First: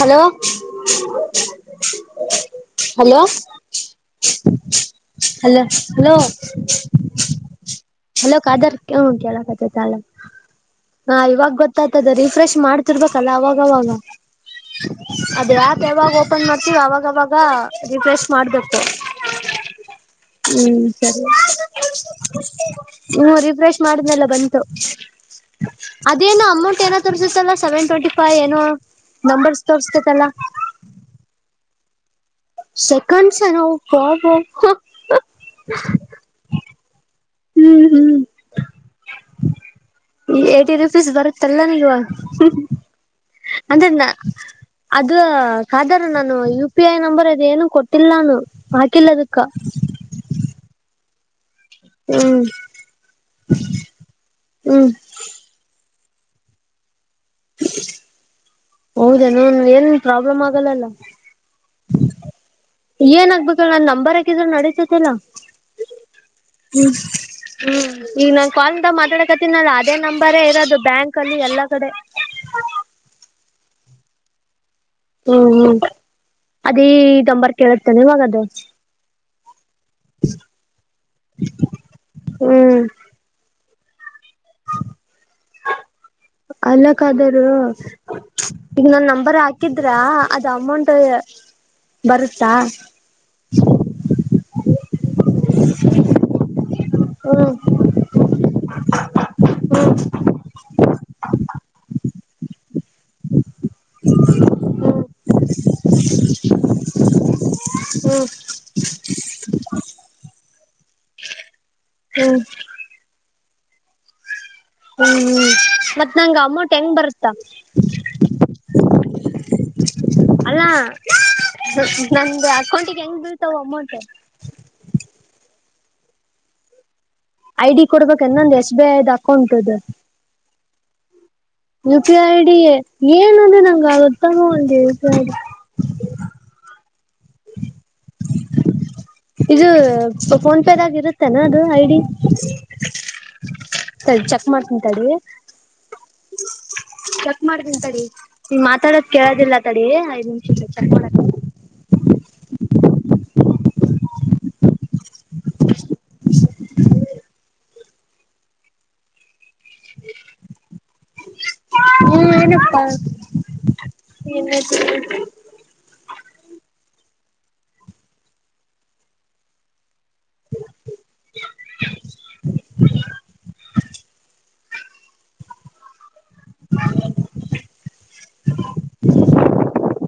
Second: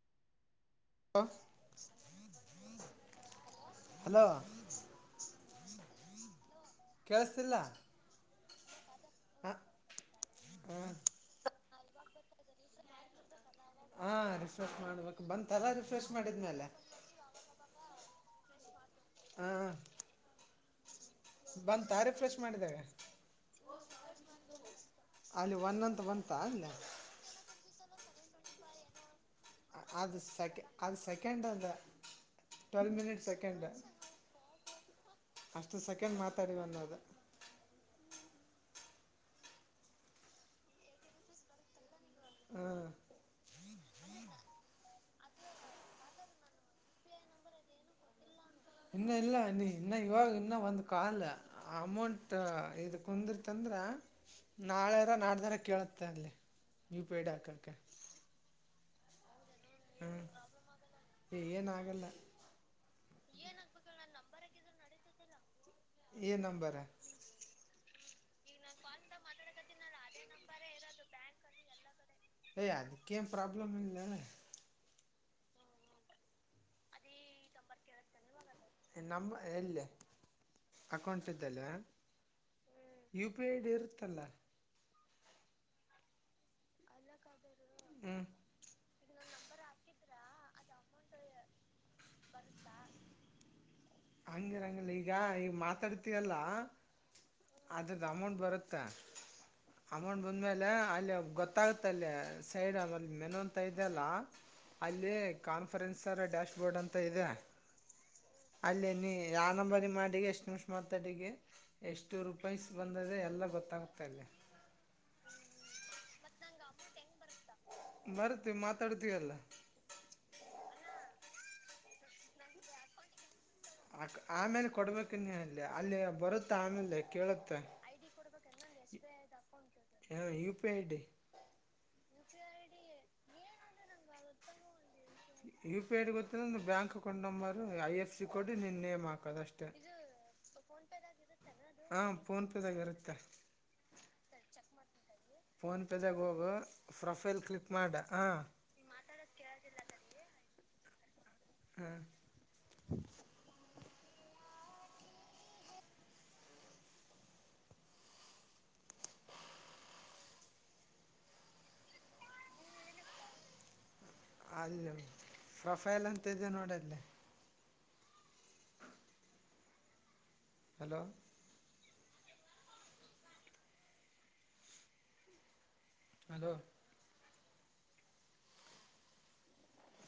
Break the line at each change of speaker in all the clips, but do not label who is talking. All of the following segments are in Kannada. ಹಲೋ
ಆಫ್
ಹಲೋ
ಹಲೋ
ಹಲೋ ಹಲೋ
ಕೇಳಿಸ್ತಿಲ್ಲ
ಅಲ ಕಾದರ್ ಹ
ಹ
ಕೇಳತಲ ಹ ಇವಾಗ ಗೊತ್ತ ದ ರಿಫ್ರೆಶ ಮಾಡುತ್ತಿರಬೇಕು ಅಲ್ಲ ಅವಾಗವಾಗ
ಹ ರಿಫ್ರೆಶ್ ಮಾಡ್ಬೇಕು
ಅದು
ಬಂತಲ್ಲ
ಹ್ಯಾಪ್
ರಿಫ್ರೆಶ್
ಯಾವಾಗ ಓಪನ್
ಮಾಡಿದ್ಮೇಲೆ
ಮಾಡ್ತೀವಿ ಅವಾಗವಾಗ ರಿಫ್ರೆಶ್ ಮಾಡ್ಬೇಕು
ಹಾಂ
ಹ್ಮ್ ಸರಿ
ರಿಫ್ರೆಶ್ ಮಾಡಿದಾಗ
ಹ್ಮ ರಿಫ್ರೆಶ್ ಮಾಡಿದ್ನೆೆಲ್ಲ ಬಂತು.
ಅಲ್ಲಿ ಒನ್ ಅಂತ ಬಂತ
ಅದೇನು
ಅಲ್ಲ.
[inaudible] ಸೆವೆನ್ ಟ್ವೆಂಟಿ ಫೈ ಏನು ನಂಬರ್.
ಅದು ಸೆಕೆ ಅದು ಸೆಕೆಂಡ ಅಂದ.
ಸೆಕಂಡನವು ಬಬ.
ಅಷ್ಟು ಸೆಕೆಂಡ್ ಮಾತಾಡಿ ಅನ್ನೋದು.
ಹ್ಮ್ ಹ್ಮ್ ಈ ಏಟಿರುಪೀಸ್ ಬರುತ್ತಲ್ಲ ನೀವ.
ಹ್ಮ.
ಅದನ್ನ. ಅದ ಖಾದರ್ ಅಣ್ಣ ನಾನು ಯು ಪಿ ಐ ನಂಬರ್ ಅದ ಏನು ಕೊಟ್ಟಿಲ್ಲ ನಾನು. ಹಾಕಿಲ್ಲ
ಇನ್ನ ಇಲ್ಲ
ಅದಕ್ಕ
ನೀ ಇನ್ನ ಇವಾಗ ಇನ್ನ ಒಂದ ಕಾಲ್ ಅಮೌಂಟ್
ಹ್ಮ್
ಇದು ಕುಂದಿರ್ತಂದ್ರೆ
ಹ್ಮ್
ನಾಳೆರಾ ನಾಡ್ದಾರ ಕೇಳುತ್ತೆ ಅಲ್ಲಿ. ಯು ಫಿ ಐ ಡಿ ಹಾಕನಕೆ
ಹ ಹೌದೇನು ಏನ್ ಪ್ರಾಬ್ಲಮ್ ಆಗಲ್ಲಲ್ಲ.
ಹ್ಞೂ ಏನಾಗಲ್ಲ
ಏನ್ ಆಗ್ಬೇಕ ಹೇಳ ನನ್ ನಂಬರ್ ಹಾಕಿದ್ರೆ ನಡತೈತಿಲ್ಲಾ.
ಏನು
ಹ್ಮ್. ಹ್ಮ್ ಈಗ ನಾ ಕಾಲ್ ಇದ ಮಾತಾಡಕತೀನಲ್ಲ ಅದೇ ನಂಬರೇ ಇರೋದು ಬ್ಯಾಂಕ್ ಅಲ್ಲಿ ಎಲ್ಲಾ ಕಡೆ.
ಏ ಅದಕ್ಕೇನು ಪ್ರಾಬ್ಲಮ ಇಲ್ಲಲ್ಲ.
ಹ್ಮ್ ಹ್ಮ್ ಅದೇ ನಂಬರ್ ಕೇಳಿರ್ತೇನೆ ಇವಾಗದು.
ನಂಬ ಇಲ್ಲೇ. ಅಕೌಂಟ್ ಇದ್ದಲ್
ಹ್ಮ್
ಯು ಪಿ ಐಡ್ ಇರುತ್ತಲ್ಲ.
ಅಲ್ಲಕ್ಕಾದಾರ.
ಹ್ಞೂ
ಈಗ ನನ್ ನಂಬರ್ ಹಾಕಿದ್ರ ಅದು ಅಮೌಂಟ್ ಬರುತ್ತಾ.
ಹಂಗಿರಂಗಿಲ್ಲ ಈಗ ಈಗ ಮಾತಾಡ್ತಯಲ್ಲ.
ಹ್ಮ್
ಅದ್ರದ್ದ ಅಮೌಂಟ್ ಬರುತ್ತಾ ಅಮೌಂಟ್ ಬಂದ್ಮೇಲೆ ಅಲ್ಲಿ ಗೊತ್ತ. ಗೊತ್ತಾಗುತ್ತಲ್ಲ ಸೈಡ್ ಆಮೇಲೆ ಮೆನು ಅಂತ ಇದ ಅಲ್ಲ.
ಹ್ಮ್
ಅಲ್ಲೆ ಕಾನ್ಫರೆನ್ಸರ್ ಡ್ಯಾಶ್ಬೋರ್ಡ್ ಅಂತ ಇದೆ.
ಹ್ಮ್
ಅಲ್ಲೇ ನೀ ಯಾ ನಂಬರ್ ಗೆ ಮಾಡಿ ಎಷ್ಟು ನಿಮಿಷ ಮಾತಾಡಿಗೆ ಎಷ್ಟು ಎಷ್ಟು
ಹ್ಮ್
ರೂಪಾಯಸ್ ಬಂದದೆ ಎಲ್ಲ ಗೊತ್ತಾಗ್ತಾ ಅಲ್ಲಿ
ಹ್ಮ್ ಮತ್ತ್ ನಂಗ ಅಮೌಂಟ್ ಹೆಂಗ್ ಬರುತ್ತ.
ಬರ್ತೀವಿ ಮಾತಾಡ್ತೀವಲ್ಲ
ಅಲ್ಲಾ ನಮ್ದ ಅಕೌಂಟಿಗೆ ಹೆಂಗ್ ಬೀಳ್ತಾವ ಅಮೌಂಟ್
ಆ ಆಮೇಲೆ ಕೊಡ್ಬೇಕನ್ನೇ ಅಲ್ಲಿ ಅಲ್ಲಿ ಬರುತ್ತೆ ಆಮೇಲೆ ಕೇಳು
ಐ ಡಿ ಕೊಡ್ಬೇಕ ನಂದ ಎಸ್ ಬಿ ಐದ್ ಅಕೌಂಟ್ದು
ಹ U P I D
U P I D ಏನ ಅದ ನಂಗ ಅಲತನವಲ್ದ U P I D
U P ID ಗೊತ್ತಿಲ್ಲ ಅಂದ್ರ bank account number I F C code ನಿನ ನೇಮ್ ಹಾಕು
ಇದು ಫೋನ್ಪೇದಾಗ ಇರುತ್ತೆನಾ ಅದು ಐಡಿ
ಹಾಂ ಫೋನ್ಪೇದಾಗ ಇರುತ್ತೆ
ತಡಿ ಚೆಕ್ ಮಾಡ್ತೆನ ತಡಿ
ಫೋನ್ಪೇದಾಗ ಹೋಗು ಪ್ರೊಫೈಲ್ ಕ್ಲಿಕ್ ಮಾಡ ಹಾಂ
ಕೇಳದಿಲ್ಲಾ ತಡಿ ಐದ್ ನಿಮಿಷ ಚೆಕ್ ಮಾಡ್ತನಿ
ಹಾ
ಹ್ಮ್ ಏನಪ್ಪಾ [unintelligible]
ಅಲ್ ಪ್ರೊಫೈಲ್ ಅಂತಿದೆ ನೋಡ ಅಲ್ಲಿ ಹಲೋ ಹಲೋ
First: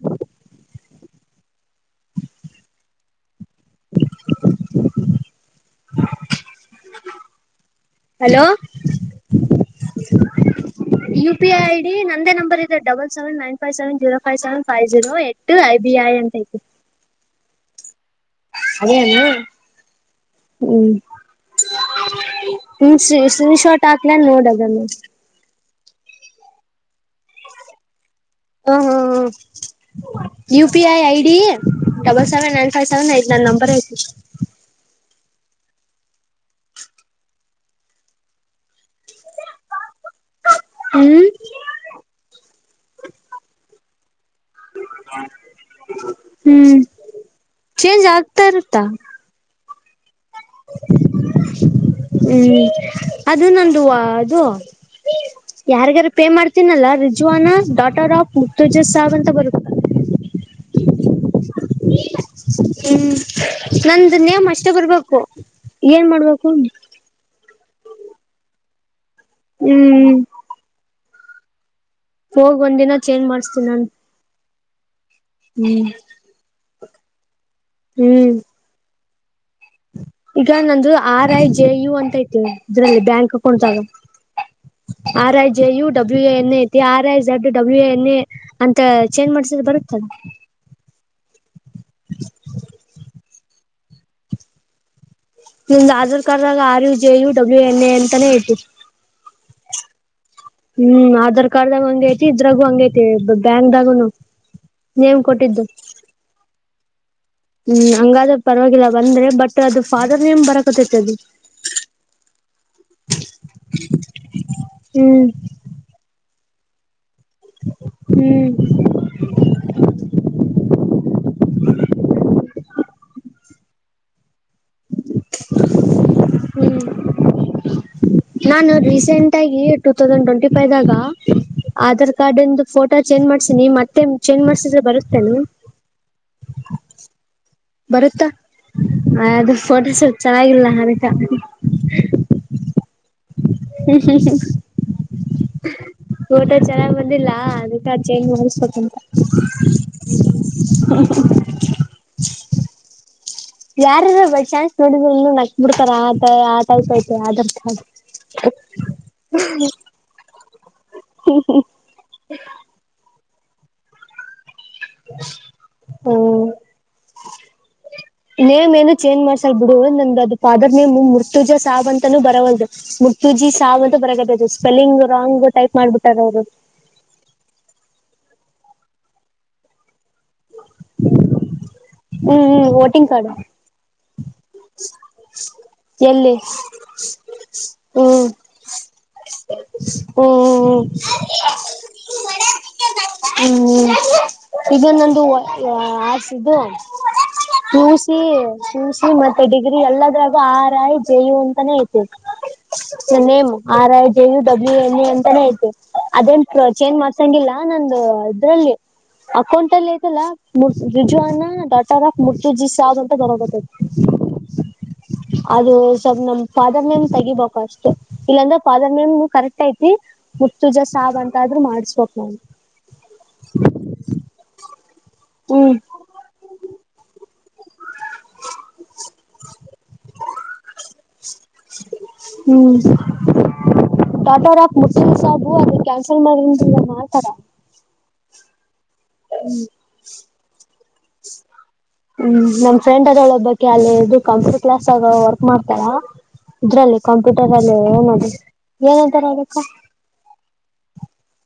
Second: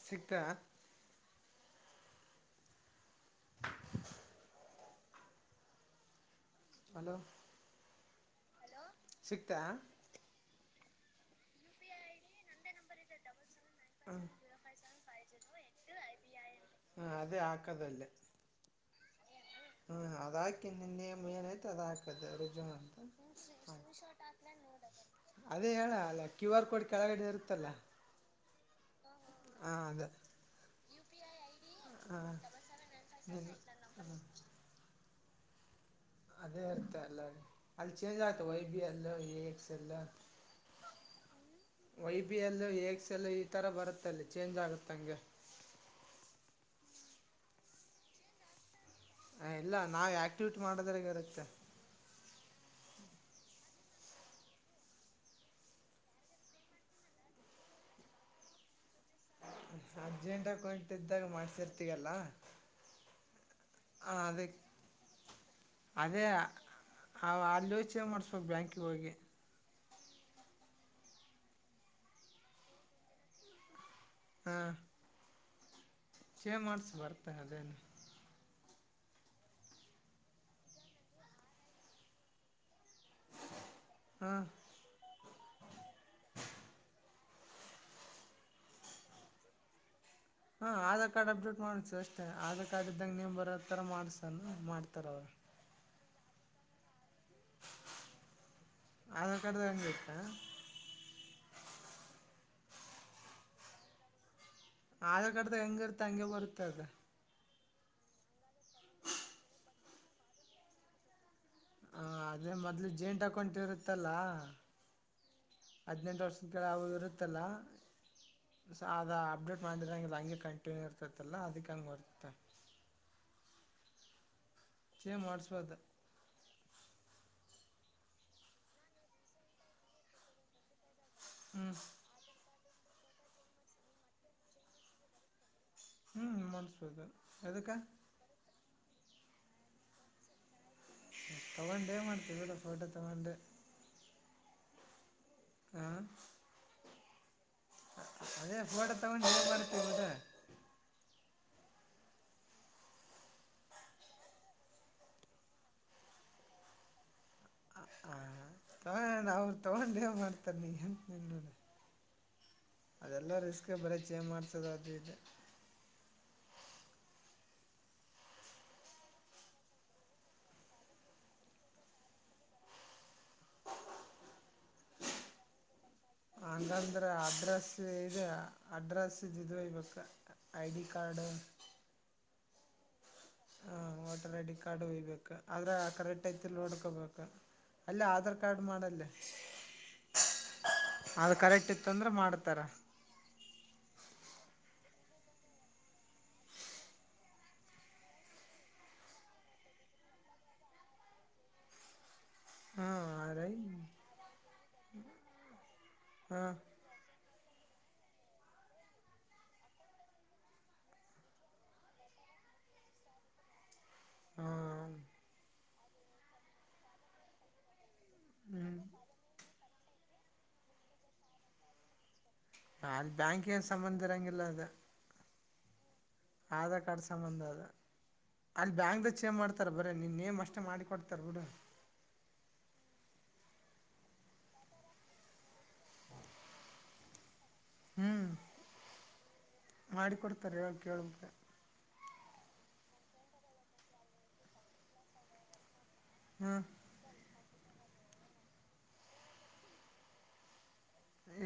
ಸಿಗ್ತಾ [inaudible] ಹಲೋ ಹಲೋ ಸಿಕ್ತಾ
U P I I D ನಂದೇ ನಂಬರ್ ಇದೆ double seven nine five seven zero five seven five zero ಹೆಟ್ ಹೈಬಿಐ ಅಂತ ಐತಿ
ಹ್ಮ್ ಅದೇ ಹಾಕದಲ್ಲೇ
ಹಳನು [unintelligible]
ಹ್ಮ ಅದ್ ಹಾಕನ್ ನಿನ್ನ ಏನ್ತು ಅದ್ ಹಾಕದ ರುಜು ಅಂತ
ಶಾರಟ್ ಹಾಕ್ಲನ್ ನೋಡೋದನ್ನು
ಅದೇ ಹೇಳ ಅಲ್ಲ ಕ್ಯೂ ಆರ್ ಕೋಡ್ ಕೆಳಗಡೆ ಇರುತ್ತಲ್ಲ
ಹ್ಮ ಹ್ಮ್
ಹಾ ಅದ
ಹ್ಮ U P I I D
ಹಾ
double seven nine five seven eight ನನ್ ನಂಬರ್ ಐತಿ
ಅದೇ ಆರ್ತ ಅಲ್ಲ ಅಲ್ಲಿ ಚೇಂಜ್ ಆತ Y B L A X L
ಹ್ಮ್
ವೈ ಬಿ ಎಲ್ಲು ಎಕ್ಸೆಲ್ಲು ಈ ಥರ ಬರುತ್ತಲ್ಲಿ ಚೇಂಜ್ ಆಗುತ್ತೆಂಗೆ
ಹ್ಮ್ ಚೇಂಜ್ ಆಗ್ತಾ ಇರ್ತ್ತಾ
ಹ ಇಲ್ಲ ನಾವ್ ಆಕ್ಟಿವಿಟಿ ಮಾಡದ್ರ ಇರುತ್ತೆ
ಹ್ಮ್ ಅದು ನಂದ್ವ ಅದು ಯಾರಿಗಾರು ಪೇ ಮಾಡ್ತೀನಲ್ಲಾ ರಿಜ್ವಾನ ಡಾಟರ್ ಆಫ್ ಮುರ್ತುಜಸ್ ಸಾಹಬ್ ಅಂತ ಬರುತ್ತೆ
ಅರ್ಜೆಂಟ ಅಕೌಂಟ್ ಇದ್ದಾಗ ಮಾಡ್ಸಿರ್ತಯಲ್ಲ
ಹ್ಮ್ ನಂದು ನೆಮ್ ಅಷ್ಟೇ ಬರ್ಬೇಕು ಏನ್ ಮಾಡ್ಬೇಕು
ಹ ಅಲ್ಲಿ ಹೋಗಿ ಚೋನ್ ಮಾಡಿಸ್ಬೇಕು ಬ್ಯಾಂಕಿಗೆ ಹೋಗಿ
ಹ್ಮ್ ಹೋಗ್ ಒಂದ ದಿನ ಚೇಜ್ ಮಾಡ್ತನಿ ನನ್
ಹಾ
ಹ್ಮ್
ಚೇ ಮಾಡ್ಸು ಬರ್ತಾ ಅದೇನ
ಹ್ಮ್ ಈಗ ನಂದು ಆರ್ ಐ ಜೆ ಯು ಅಂತ ಐತಿ ಇದ್ರಲ್ಲಿ ಬ್ಯಾಂಕ್ ಅಕೌಂಟ್ಾಗ
ಹಾ
R I J U W N ಐತಿ R I Z W N A ಅಂತ ಚೇಂಜ್ ಮಾಡ್ಸಿದ್ರೆ ಬರುತ್ತದ
ಹಾಂ ಆಧಾರ್ ಕಾರ್ಡ್ ಅಪ್ಡೇಟ್ ಮಾಡ್ಸು ಅಷ್ಟೇ ಆಧಾರ್ ಕಾರ್ಡ್ ಇದ್ದಂಗೆ ನೀ ಬರೋತರ ಮಾಡ್ಸ ಮಾಡ್ತಾರ ಅವ್ರು
ನಮ್ದು ಆಧಾರ್ ಕಾರ್ಡ್ ಆಾಗ R U J U W N A ಅಂತಾನೇ ಹೇಳ್ತಿರಿ
ಆಧಾರ್ ಕಾರ್ಡ್ದದಂಗ ಇತ್ತಾ
ಹ್ಮ್ ಆಧಾರ್ ಕಾರ್ಡ್್ದಾಗ ಹಂಗ ಐತಿ ಇದ್ರಾಗು ಹಂಗ ಐತಿ ಬ್ಯಾಂಕ್ದಾಗುನು ನೇಮ್
ಆಧಾರ್ ಕಡ್ದಾಗ
ಕೊಟ್ಟಿದ್ದು
ಹೆಂಗ ಇರುತ್ತೆ ಹಂಗೆ ಬರುತ್ತೆ ಅದ
ಹ್ಮ್ ಹಂಗಾದ ಪರವಾಗಿಲ್ಲ ಬಂದ್ರೆ ಬಟ್ ಅದು ಫಾದರ್ ನೇಮ್ ಬರಕತೈತಿ ಅದು
ಹಾ ಅದೇ ಮೊದ್ಲು ಜೇಂಟ ಅಕೌಂಟ್ ಇರುತ್ತಲ್ಲ.
ಹ್ಮು
ಹದ್ನೆಂಟು ವರ್ಷದ ಕಳ ಯಾವು ಇರುತ್ತಲ್ಲ
ಹ್ಮ್
ಸಾ ಅದ ಅಪ್ಡೇಟ್ ಮಾಡಿರಾಂಗಿಲ್ಲ ಹಂಗೆ ಕಂಟಿನ್ಯೂ ಇರ್ತೈತ್ತಲ್ಲ ಅದಿಕ್ಕೆ ಹಂಗೆ ಬರುತ್ತ್. ಚೇಂಜ್ ಮಾಡಸಬಹುದ್.
ಹ್ಮ್ ನಾನು ರೀಸೆಂಟ್ ಆಗಿ ಟೂ ತೌಸಂಡ್ ಟ್ವೆಂಟಿ ಫೈವ್ ದಾಗ
ಹ್ಞೂ
ಆಧಾರ್ ಕಾರ್ಡ್ಂದು ಫೋಟೋ ಚೇಂಜ್ ಮಾಡ್ಸಿನಿ ಮತ್ತೆ ಚೇಂಜ್ ಮಾಡ್ಸಿದ್ರೆ ಬರುತ್ತೇನ.
ಹ್ಮು ಮಾಡಸಬಹುದ್ ಎದಕ್.
[unintelligible] ಅದು ಫೋಟೋ ಸ್ವಲ್ಪ್ ಚೆನ್ನಾಗಿಲ್ಲ ಅದಕ್.
ತಗೊಂಡ್ ಏನ್ ಮಾಡ್ತಿ ಬೀಡ್ ಫೋಟೋ ತಗೊಂಡ.
[unintelligible]
ಆ
ಫೋಟೋ ಚೆನ್ನಾಗ್ ಬಂದಿಲ್ಲ ಅದಕ್ಕೆ ಚೇಂಜ್
ಅದೇ
ಮಾಡಿಸಬೇಕಂತ.
ಫೋಟೋ ತೊಗೊಂಡು ಏನು ಮಾಡ್ತೀವಿ ಬಿಡು
ಯಾರಾರ ಬೈ ಚಾನ್ಸ್ ನೋಡಿದ್ರ ನಕ್ಕ್ ಬಿಡ್ತಾರ ಆತ ಆ ಐತಿ ಐತೆ ಅಧಾರ್ ಕಾರ್ಡ್
ಹಾ ತಗೊಂಡ ಅವ್ರು ತಗೊಂಡೇ ಮಾಡ್ತಾರೆ ನೀ ಅಂತ
ಹು.
ನಿನ್ನದು
ಹ್ಮು
ಅದೆಲ್ಲ ರಿಸ್ಕ್ ಬರೇ ಚೇಂಜ್ ಮಾಡ್ಸೋದ್ ಅದ್ ಇದ್.
ಹ್ಮು ನೇಮ್ ಏನು ಚೇಂಜ್ ಮಾಡಸಲ್ಲ್ ಬಿಡು ನಂದ ಅದು ಫಾದರ್ ನೇಮ್ ಮುರ್ತುಜ ಸಾಬ್ ಅಂತಾನೂ ಬರವಾಲ್ದ. ಮುಟ್ಟುಜಿ ಸಾವಂತ ಬರಾಕತ್ತಾತಿ ಸ್ಪೆಲ್ಲಿಂಗ್ ರಾಂಗ್ ಟೈಪ್ ಮಾಡ್ಬ
ಹಾಂಗ್ ಅಂದ್ ಅಂದ್ರ ಅಡ್ರೆಸ್ ಇದ್ ಅಡ್ರೆಸ್ ಇದ ಇದ ಇರ್ಬೆಕ್ ಐ-ಡಿ ಕಾರ್ಡ್.
ಹ್ಮು ಹ್ಮು ವೋಟಿಂಗ್ ಕಾರ್ಡ್.
ಹಾ ವೋಟರ್ ಐ-ಡಿ ಕಾರ್ಡ್ ಓಯ್ಬೇಕ್ ಆದ್ರ ಆದ್ ಕರೆಕ್ಟ್
ಎಲ್ಲಿ
ಐತಿ ಇಲ್ಲೋ ನೋಡ್ಕೋಬೇಕ. ಅಲ್ಲೇ ಆಧಾರ್ ಕಾರ್ಡ್ ಮಾಡಲ್ಲೇ.
ಓ ಓ
ಆದ್ ಕರೆಕ್ಟ್ ಇತ್ತ ಅಂದ್ರ ಮಾಡ್ತಾರ.
ಹ್ಮು ಹ್ಮು ಇದನ್ನೊಂದು [unintelligible] ಸೂಸಿ ಸೂಸಿ ಮ ಡಿಗ್ರಿ ಎಲ್ಲದ್ರಾಗೂ ಆರ್-ಐ-ಜೆ-ಯು ಅಂತಾನೇ ಐತಿ.
ಹಾಂ
ನನ್ನ್
ಅದೇ
ನೇಮ್ ಆರ್-ಐ-ಜೆ-ಯು-ಡಬ್ಲ್ಯು-ಎನ್-ಎ ಅಂತಾನೇ ಐತೆ [unintelligible]
ಹಾಂ
ಚೇಂಜ್ ಮಾಡ್ಸಂಗಿಲ್ಲ ನಂದು ಅದ್ರಲ್ಲಿ ಅಕೌಂಟ್ ಅಲ್ಲಿ ಐತಲ್ಲ ರಿಜವಾನ ಡಾಟರ್ ಆಫ್ ಮುರ್ತುಜಿ ಸಾವ್ ಅಂತ ಬರಾಕತ್ತೈತಿ.
ಹಾ
ಅದು ಸ್ವಲ್ಪ್ ನಮ್ಮ್ ಫಾದರ್ನೇಮ್ ತಗಿಬೇಕು ಅಷ್ಟೇ. ಇಲ್ಲಾಂದ್ರೆ
ಹ್ಞೂ
ಫಾದರ್ ನೇಮ್ ಕರೆಕ್ಟ್ ಐತಿ ಮುತ್ತುಜ ಸಾಬ ಅಂತಾದ್ರು ಮಾಡ್ಸಬೇಕು [unintelligible]
ಅಲ್ಲಿ ಬ್ಯಾಂಕಿಗ್ ಏನ್ ಸಂಬಂಧ ಇರಾಂಗಿಲ್ಲ ಅದ್.
ಹ್ಮ್
ಆಧಾರ್ ಕಾರ್ಡ್ ಸಂಬಂಧ ಅದ್. ಅಲ್ಲಿ ಬ್ಯಾಂಕ್ದಾಗ್ ಚೇಂಜ್ ಮಾಡ್ತಾರ ಬರೇ ನಿನ್ನ್ ನೇಮ್ ಅಷ್ಟೆ ಮಾಡಿ ಕೊಡ್ತಾರೆ ಬಿಡು.
ಹ್ಮು ಟಾಟೋ ರಾಪ್ [unintelligible] ಸಾಬು ಅದು ಕ್ಯಾನ್ಸಲ್ ಮಾಡಿ ಅಂದ್ರಲ್ಲ ಮಾಡ್ತಾರಾ.
ಹ್ಮು
ಹ್ಮು ಹ್ಮು ನಮ್ ಫ್ರೆಂಡ್ ಅದಾಳ ಒಬ್ಬಕ್ಕಿ ಅಲ್ಲಿ ಇದು ಕಂಪ್ಯೂಟರ್ ಕ್ಲಾಸ್ ಆಗ ವರ್ಕ್ ಮಾಡ್ತಾಳ್
ಹ್ಞೂ
ಇದ್ರಲ್ಲಿ ಕಂಪ್ಯೂಟರ್ ಅಲ್ಲಿ ಏನ್ ಆದ್ ಏನಂತಾರ ಅದಕ್.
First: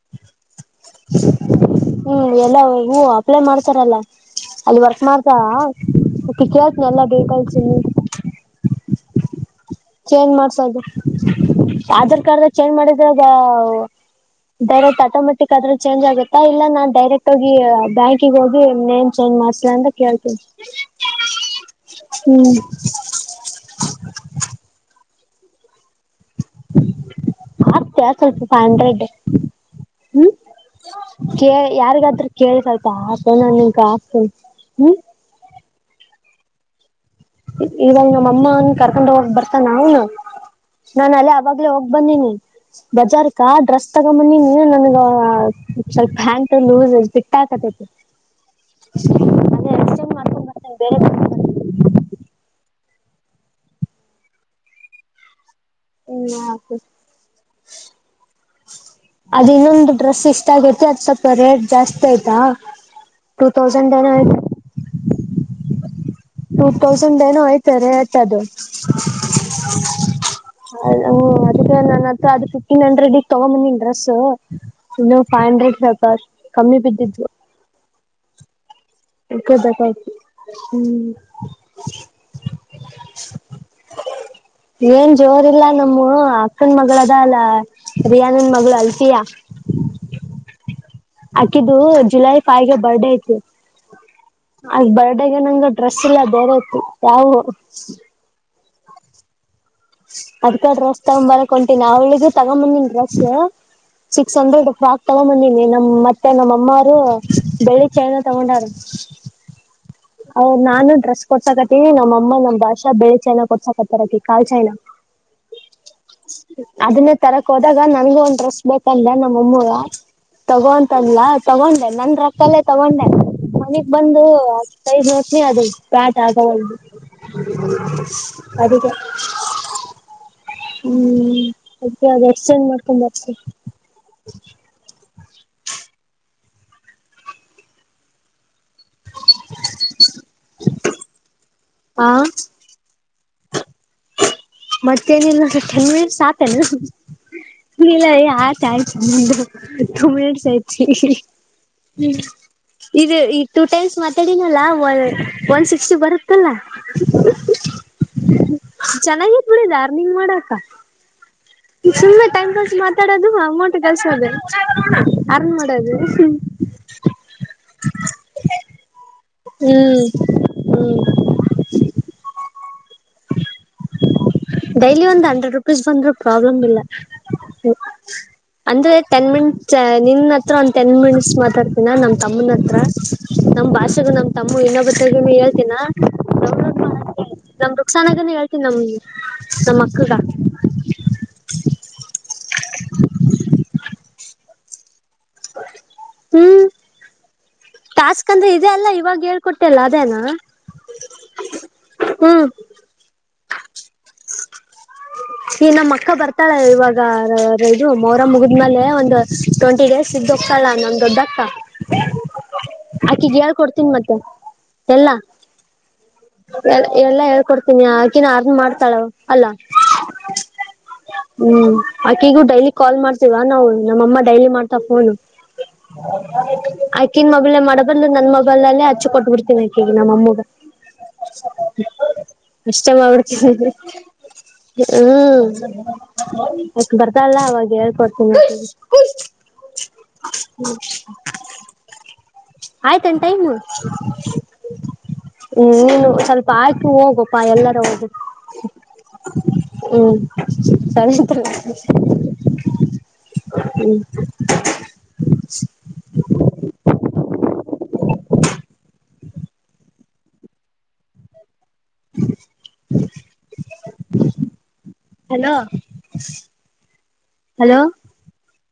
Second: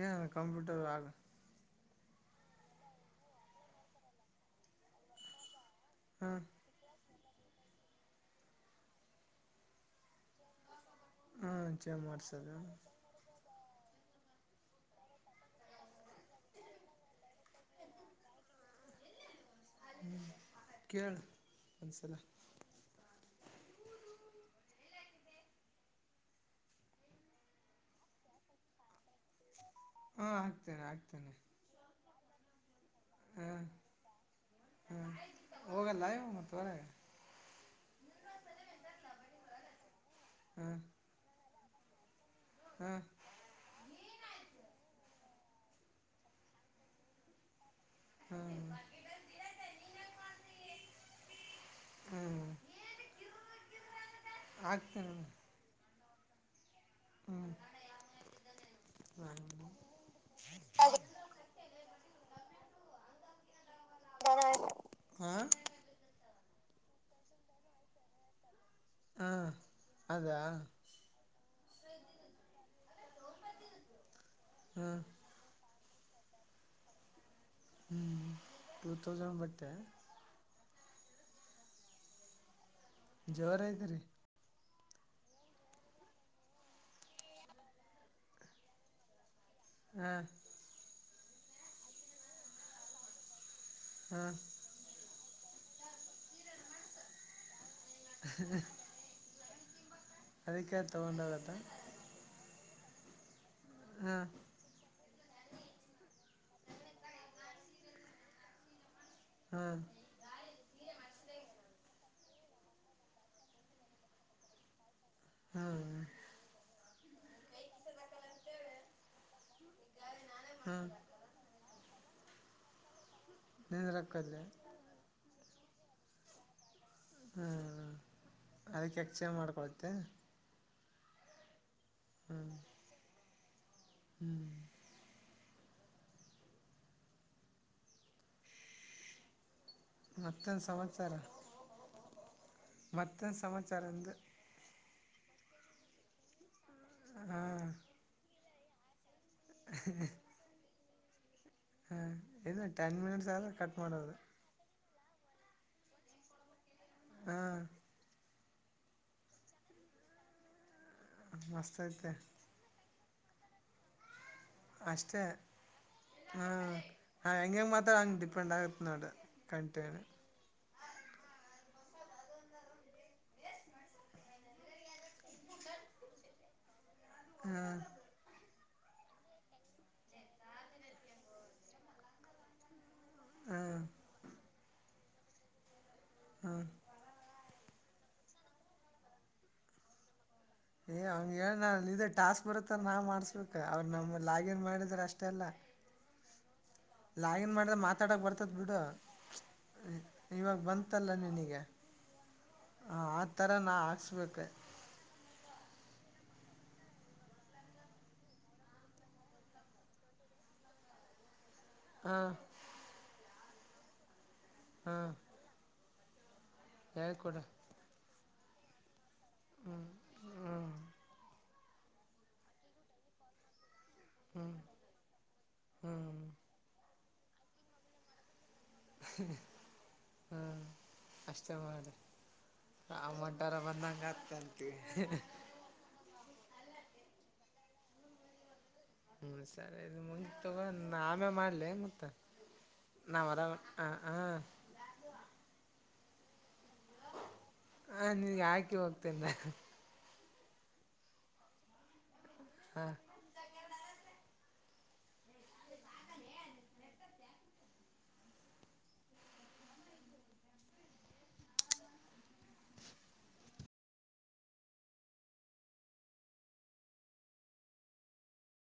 ಏನು ಕಂಪ್ಯೂಟರ್ದಾಗ್.
ಹ್ಮ್ ಎಲ್ಲ ಹೂ ಅಪ್ಲೈ ಮಾಡ್ತಾರಲ್ಲ ಅಲ್ಲಿ ವರ್ಸ
ಹಾಂ
ಮಾಡ್ತಿ ಕೇಳತ್ನೆ ಎಲ್ಲ ಬೇಕಾಯಚಿ ಚೇಂಜ್ ಮಾಡ್ಸೋದು
ಹಾಂ ಚೇಂಜ್
ಆಧಾರ್ ಕಾರ್ಡ್
ಮಾಡ್ಸೋದು
ಚೇಂಜ್ ಮಾಡಿದ್ರೆ ಅದ ಡೈರೆಕ್ಟ್ ಆಟೋಮೆಟಿಕ್ ಆದ್ರೂ ಚೇಂಜ್ ಆಗುತ್ತಾ ಇಲ್ಲ ನಾನ್ ಡೈರೆಕ್ಟ್ ಆಗಿ ಬ್ಯಾಂಕ್ಿಗೆ ಹೋಗಿ ನೇ್ ಚೇಜ್ ಮಾಡ್ ಂತ ಕೇಳ್ತೀಿ
ಕೇಳು ಒಂದ್ಸಲ
ಹ್ಮ್ ಅ ಸ್ವಲ್ಪ ಫೈ ಹಂಡ್ರೆಡ್ ಹ್ಮ್
ಹಾಂ ಹಾಕ್ತೇನೆ ಹಾಕ್ತೇನೆ
ಕ ಯಾರಿಗಾದ್ರ ಕೇಳಿ ಸ್ವಲ್ಪ ಆತ
ಹಾಂ
ನನ್ನ್ ಕ ಹಾಕ್ತ ಹ್ಮ್
ಹಾಂ ಹೋಗಲ್ಲ ಇವ ಮತ್ತ ಹೊರಗೆ
ಈವಾಗ ನಮ್ಮ ಅಮ್ಮನ್ ಕರ್ಕೊಂಡ್ ಹೋಗ ಬರ್ತಾ ನ ಅವನು
ಹಾಂ
ನಾನು ಅಲ್ಲೇ ಆಾಗ್ಲೇ ಹೋಗ್ ಬಂದೀನಿ
ಹಾಂ
ಬಜಾರ್ ಆ ಡ್ರೆಸ್ ತಗೊಂಬನ್ನಿ ನೀ ನನ್ಗ ಸ್ವಲ್ಪ ಪ್ಯಾಂಟ್ ಲೂಸ್ ಬಿಟ್ಟಾಕತೈತಿ
ಹ್ಮ್ ಹ್ಮ್
ಅದೇ ಎಕ್ಸ್ಚೇಂಜ್ ಮಾಡ್ಕೊಂಡ್ ಬರ್ತೇನೆ ಬೇರೆ
ಆಗ್ತೇನೆ
ಹ್ಮ ಅದ ಇನ್ನೊಂದು ಡ್ರೆಸ್ ಇಷ್ಟ ಆಗೈತಿ ಅದ್ ಸ್ವಲ್ಪ ರೇಟ್ ಜಾಸ್ತಿ ಆಯ್ತಾ ಟೂ ತೌಂಡ್ ಟೆನ್
ಹಾಂ
ಟು ತೌಸಂಡ್ ಏನು ಆಯ್ತಾರೆ ಅಟ್ ಅದು
ಹಾ ಅದಾ
ಅ ಹ ಅದಕ್ಕೆ ನಾನತ್ ಅದು ಫಿಫ್ಟೀನ್ ಹಂಡ್ರೆಡ್ಗ್ ತಗೊ್ ಬಂದಿ ಡ್ರೆಸ್
ಹಾಂ
ಫೈವ್ ಹಂಡ್ರೆಡ್ ರಕ್ ಕಮ್ಮಿ ಬಿದ್ದಿದ್ು
ಹ್ಮ್
ಹಕಬೇಕಾಯ್ತು ಹ್ಮ್
ಜೋರ ಐತೆ ರೀ
ಏನ್ ಜೋರ್ ಇಲ್ಲಾ ನಮ್ಮ ಅಕ್ಕನ ಮಗಳ ಅದ ಅಲ್ಲ ರಿಯಾನನ್ ಮಗಳು ಅಲ್ತಿಯಾ
ಹಾ
ಆಕಿದ್ದು ಜುಲೈ ಫೈ್ಗೆ ಬರ್ಡೇ ಐತಿ
ಹಾ
ಅ ಬರ್ಡಗೆ ನಂಗ ಡ್ರೆಸ್ ಎಲ್ಲ ಬೇರೆ ತತ್ತು ಯಾವ
ಹ.
ಅದ್ ಕಡೆ ರೋಸ್ತಂಬರ್ಕೊಂಂತೀನಿ ಅವಳಿಗ. ತಗಂಬನ್ನಿ್ರಸ್
ಹಾಂ
ಸಿಕ್ಸ್ ಹಂಡ್ರೆಡ್. ತಗೊ ಬಂದೀನಿ ನಮ್ ಮತ್ತೆ ನಮ್ಮ ಅಮ್ಮ ಅವರು ಬೆಳ್ಳಿ ಚಾಯನ ತಗೊಂಡಾರ.
ಹಾ.
ನಾನು ಡ್ರೆಸ್ ಕೊಡ್ಸಾಕತ ನಮ್ಮಅಮ್ಮ ನಮ್ಮ್ಾಷಾ ಬೆಳಿ ಚಾಯನಾ ಕೊಡ್ಸಕತ್ತರಕಿ ಕಾಲ್ ಚೈನಾ.
ಹೌದು
ಅದನ್ನೇ ತರಕ್ ಹೋದಾಗ ನನ್ಗೂ ಒಂದ್ ಡ್ರೆಸ್ ಬೇಕಲ್ಲ ನಮ್ಮಮ್ಮೂ
ಹಾಂ
ತಗೋಂತಲ್ಲ್ಲ ತಗೊಂಡೆ ನಂದ ರೊಕ್ಕಲ್ಲೇ ತಗೊಂಡೆ
ನಿಂದು
ಮನಗ್ ಬಂದು
ರೊಕ್ಕಲ್ಲೇ
ಕೈದು ನೋಷನೆ ಅದು ಬ್ಯಾಟ್ ಆಗ ಒ
ಹಾಂ
ಅದದ
ಅದಕ್ಕೆ ಎಕ್ಸ್ಚೇಂಜ್ ಮಾಡ್ಕೊಳುತ್ತೆ
ಹ್ಮ್ ಅದೆ ಅದ ಎಕ್ಸ್ಚೇಂಜ್ ಮಾಡ್ಕೊಂಡ ಬರ್ತ
ಹ್ಮ್
[inaudible]
ಮತ್ತೊಂದು ಸಮಾಚಾರ
ಹಾ
ಮತ್ತ ಸಮಾಚಾರಂದು.
ಮತ್ತೇನಿಲ್ಲ ಚೆಂಗ ಸಾತ್ನ.
ಹಾ.
ಇಲ್ಲ ಆತ ಆಯ್ತ ಮು ತಂಬಟ್ಸ್ ಆಯತಿ.
ಹಾಂ
ಹ್ಮ್
ಇದು ಟೆನ್
ಇದು
ಮಿನಿಟ್ಸ್
ಈ
ಆದರೆ
ಟೂ
ಕಟ್
ಟೈಮ್ಸ್
ಮಾಡೋದು
ಮಾತಾಡಿ ನ. ಒನ್ ಸಿಕ್ಸ್ಟಿ ಬರುತ್ತಲ್ಲ.
ಹಾಂ
ಚೆನ್ನಾಗತ್ ಬಿಡಿದ ಅರ್ನಿಂಗ್ ಮಾಡಾಕ.
ಮಸ್ತ್ ಐತೆ
ಸುಮ್ಮನೆ ಟೈಮ್ ಪಾಸ್ ಮಾತಾಡೋದು ಅಮ್ಮೌಂಟ್ ಕೆಲ್ಸದೆ
ಅಷ್ಟೇ
ಅರ್ನ್ ಮಾಡೋದು.
ಹಾಂ ಹಾಂ ಹೆಂಂಗಗೆ ಮಾತ್ರಾ ಹಂಗ ಪೆಂಡ್ ಆಗತ್ ನೋಡ್.
ಹ್ಮ್. ಡೈಲಿ ಒಂದು ಹಂಡ್ರೆಡ್ ರುಪೀಸ್ ಬಂದ್ರು ಪ್ರಾಬ್ಲಮ್ ಇಲ್ಲ
ಹ್ಮ.
ಅಂದ್ರೆ ಟೆನ್ ಮಿನಿಟ್ಸ್ ನಿನ್ ಹತ್ರ ಒಂದ ಟೆನ್ ಮಿನಿಟ್ಸ್ ಮಾತಾಡ್ತಿನ ನಮ್ ತಮ್ಮನ ಹತ್ರ. ನಮ್
ಹಾಂ
ಭಾಷೆಗೂ ನಮ್ ತಮ್ಮ ಇನ್ನೊಬ್ಬ ಹೇಳ್ತೀಿನ.
ಹಾ
ನಮ ವೃಕ್ಷಸಾನಾಗಾನ ಹೇಳ್ತೀನಿ ನಮ್ ನಮ್ ಅಕ್ಕಗ
ಏ ಅವ್ ಹೇಳ ಇ ಟಾಸ್ಕ್ ಬರುತ್ತ ನಾ್ ಮಾಡ್ಸ್ಬೇಕು ಅವ್ರು ನಮ ಲಾಗಿನ್ ಮಾಡಿದ್ರೆ ಅಷ್ಟ ತಲ್ಲ
ಹ್ಮ್
ಲಾಗಿನ್ ಮಾಡಿದ ಮಾತಾಡಕ್
ಟಾಸ್ಕ್ ಅಂದ್ರೆ
ಬರ್ತದ
ಇದೇ
ಬಿಡ
ಅಲ್ಲ ಇವಾಗ ಹೇಳ್ಕೊಟ್ಟೆಲ್ಲ
ಇವಾಗ ಬಂತ ಗತ್ತಲ್ಲ ನಿನಗೆ
ಹ್ಮ
ಹ ಆತರ ನಾ ಹಾಕ್ಸ್ಬೇಕ
ಈ ನಮ್ಮ್ ಅಕ್ಕ ಬರ್ತಾಳೆ ಇವಾಗ ಇದು ಮೊರ ಮುಗಿದ್ಮೇಲೆ ಒಂದು ಟ್ವೆಂಟಿ ಡೇಸ್ ಇದ್ದಕ್ಕಲ್ಲ ನಮ ದೊಡ್ಡಕ್ಕ
ಹಾ
ಆಕಿ ಜಳ್ ಕೊಡ್ತೀನಿ ಮತ್ತೆ
ಹಾಂ
ಎ ಎಲ್ಲಾ
ಹೇಳ್ಕೊಡು
ಹೇಳ್ಕೊಡ್ತೀನಿ ಆಿನ ಅರ್ನ್ ಮಾಡ್ತಾಳ ಅಲ್ಲಾ
ಹ್ಮಞ ಹ್ಮ್
ಹ್ಮ್ ಆಕಿಗೂ ಡೈಲಿ ಕಾಲ್ ಮಾಡ್ತೀವಾ ನಾವು ನಮ್ಮಮ್ಮ
ಹ್ಞೂ
ಡೈಲಿ ಮಾಡ್ತಾ ಫೋನು
ಹ್ಞೂ
ಆಕಿನ ಮೊಬಲ್ ಮಾಡಬಂದ ನ ಲ್ಲಲ್ಲೇ ಹಚ್ಚಿ ಕೊಟ್ಬಿಡ್ತೀನೇಗ ನಮ್ಮಮ್ಮೂಗ
ಹ್ಞೂ ಅಷ್ಟೇ ಮಾಡಿ
ಕಷ್ಟ
ಆ
ಮಾಡಿಡ್ತೀ
ಮಡ್ಡಾರ ಬಂದಂಗೆ ಆಗ್ತ ಅಂತೀವಿ
ಹ್ಮ್ ಅಷ್ಟ ಬರ್ತಲ್ಲ ಅವಾಗ ಹೇಳ್ಕೊಡ್ತೀನಿ
ಹ್ಮ್ ಸರಿ ಇ ಮುಂ ತಗೊ ಆಮೇ ಮಾಡ್ಲಿ ಹೆ ಮತ್ತ
ಆಯ್ತ ಟೈಮ ಹ್ಮ ನೀನು ಸ್ವಲ್ಪ ಪ ಆ್ಕು ಹೋಗಪ್ಪಾ ಎಲ್ಲಾರ ಹದು
ಹಾಂ ನಿನಗೆ ಹಾಕಿ ಹೋಗ್ತೀನಿ ನಾನು
ಹ್ಮ್ ಸರಿ
ಹಾ
ಹ್ಮ್
ಅದ ಬಾಗ
ಹಾ ಹಲೋ ಹಲೋ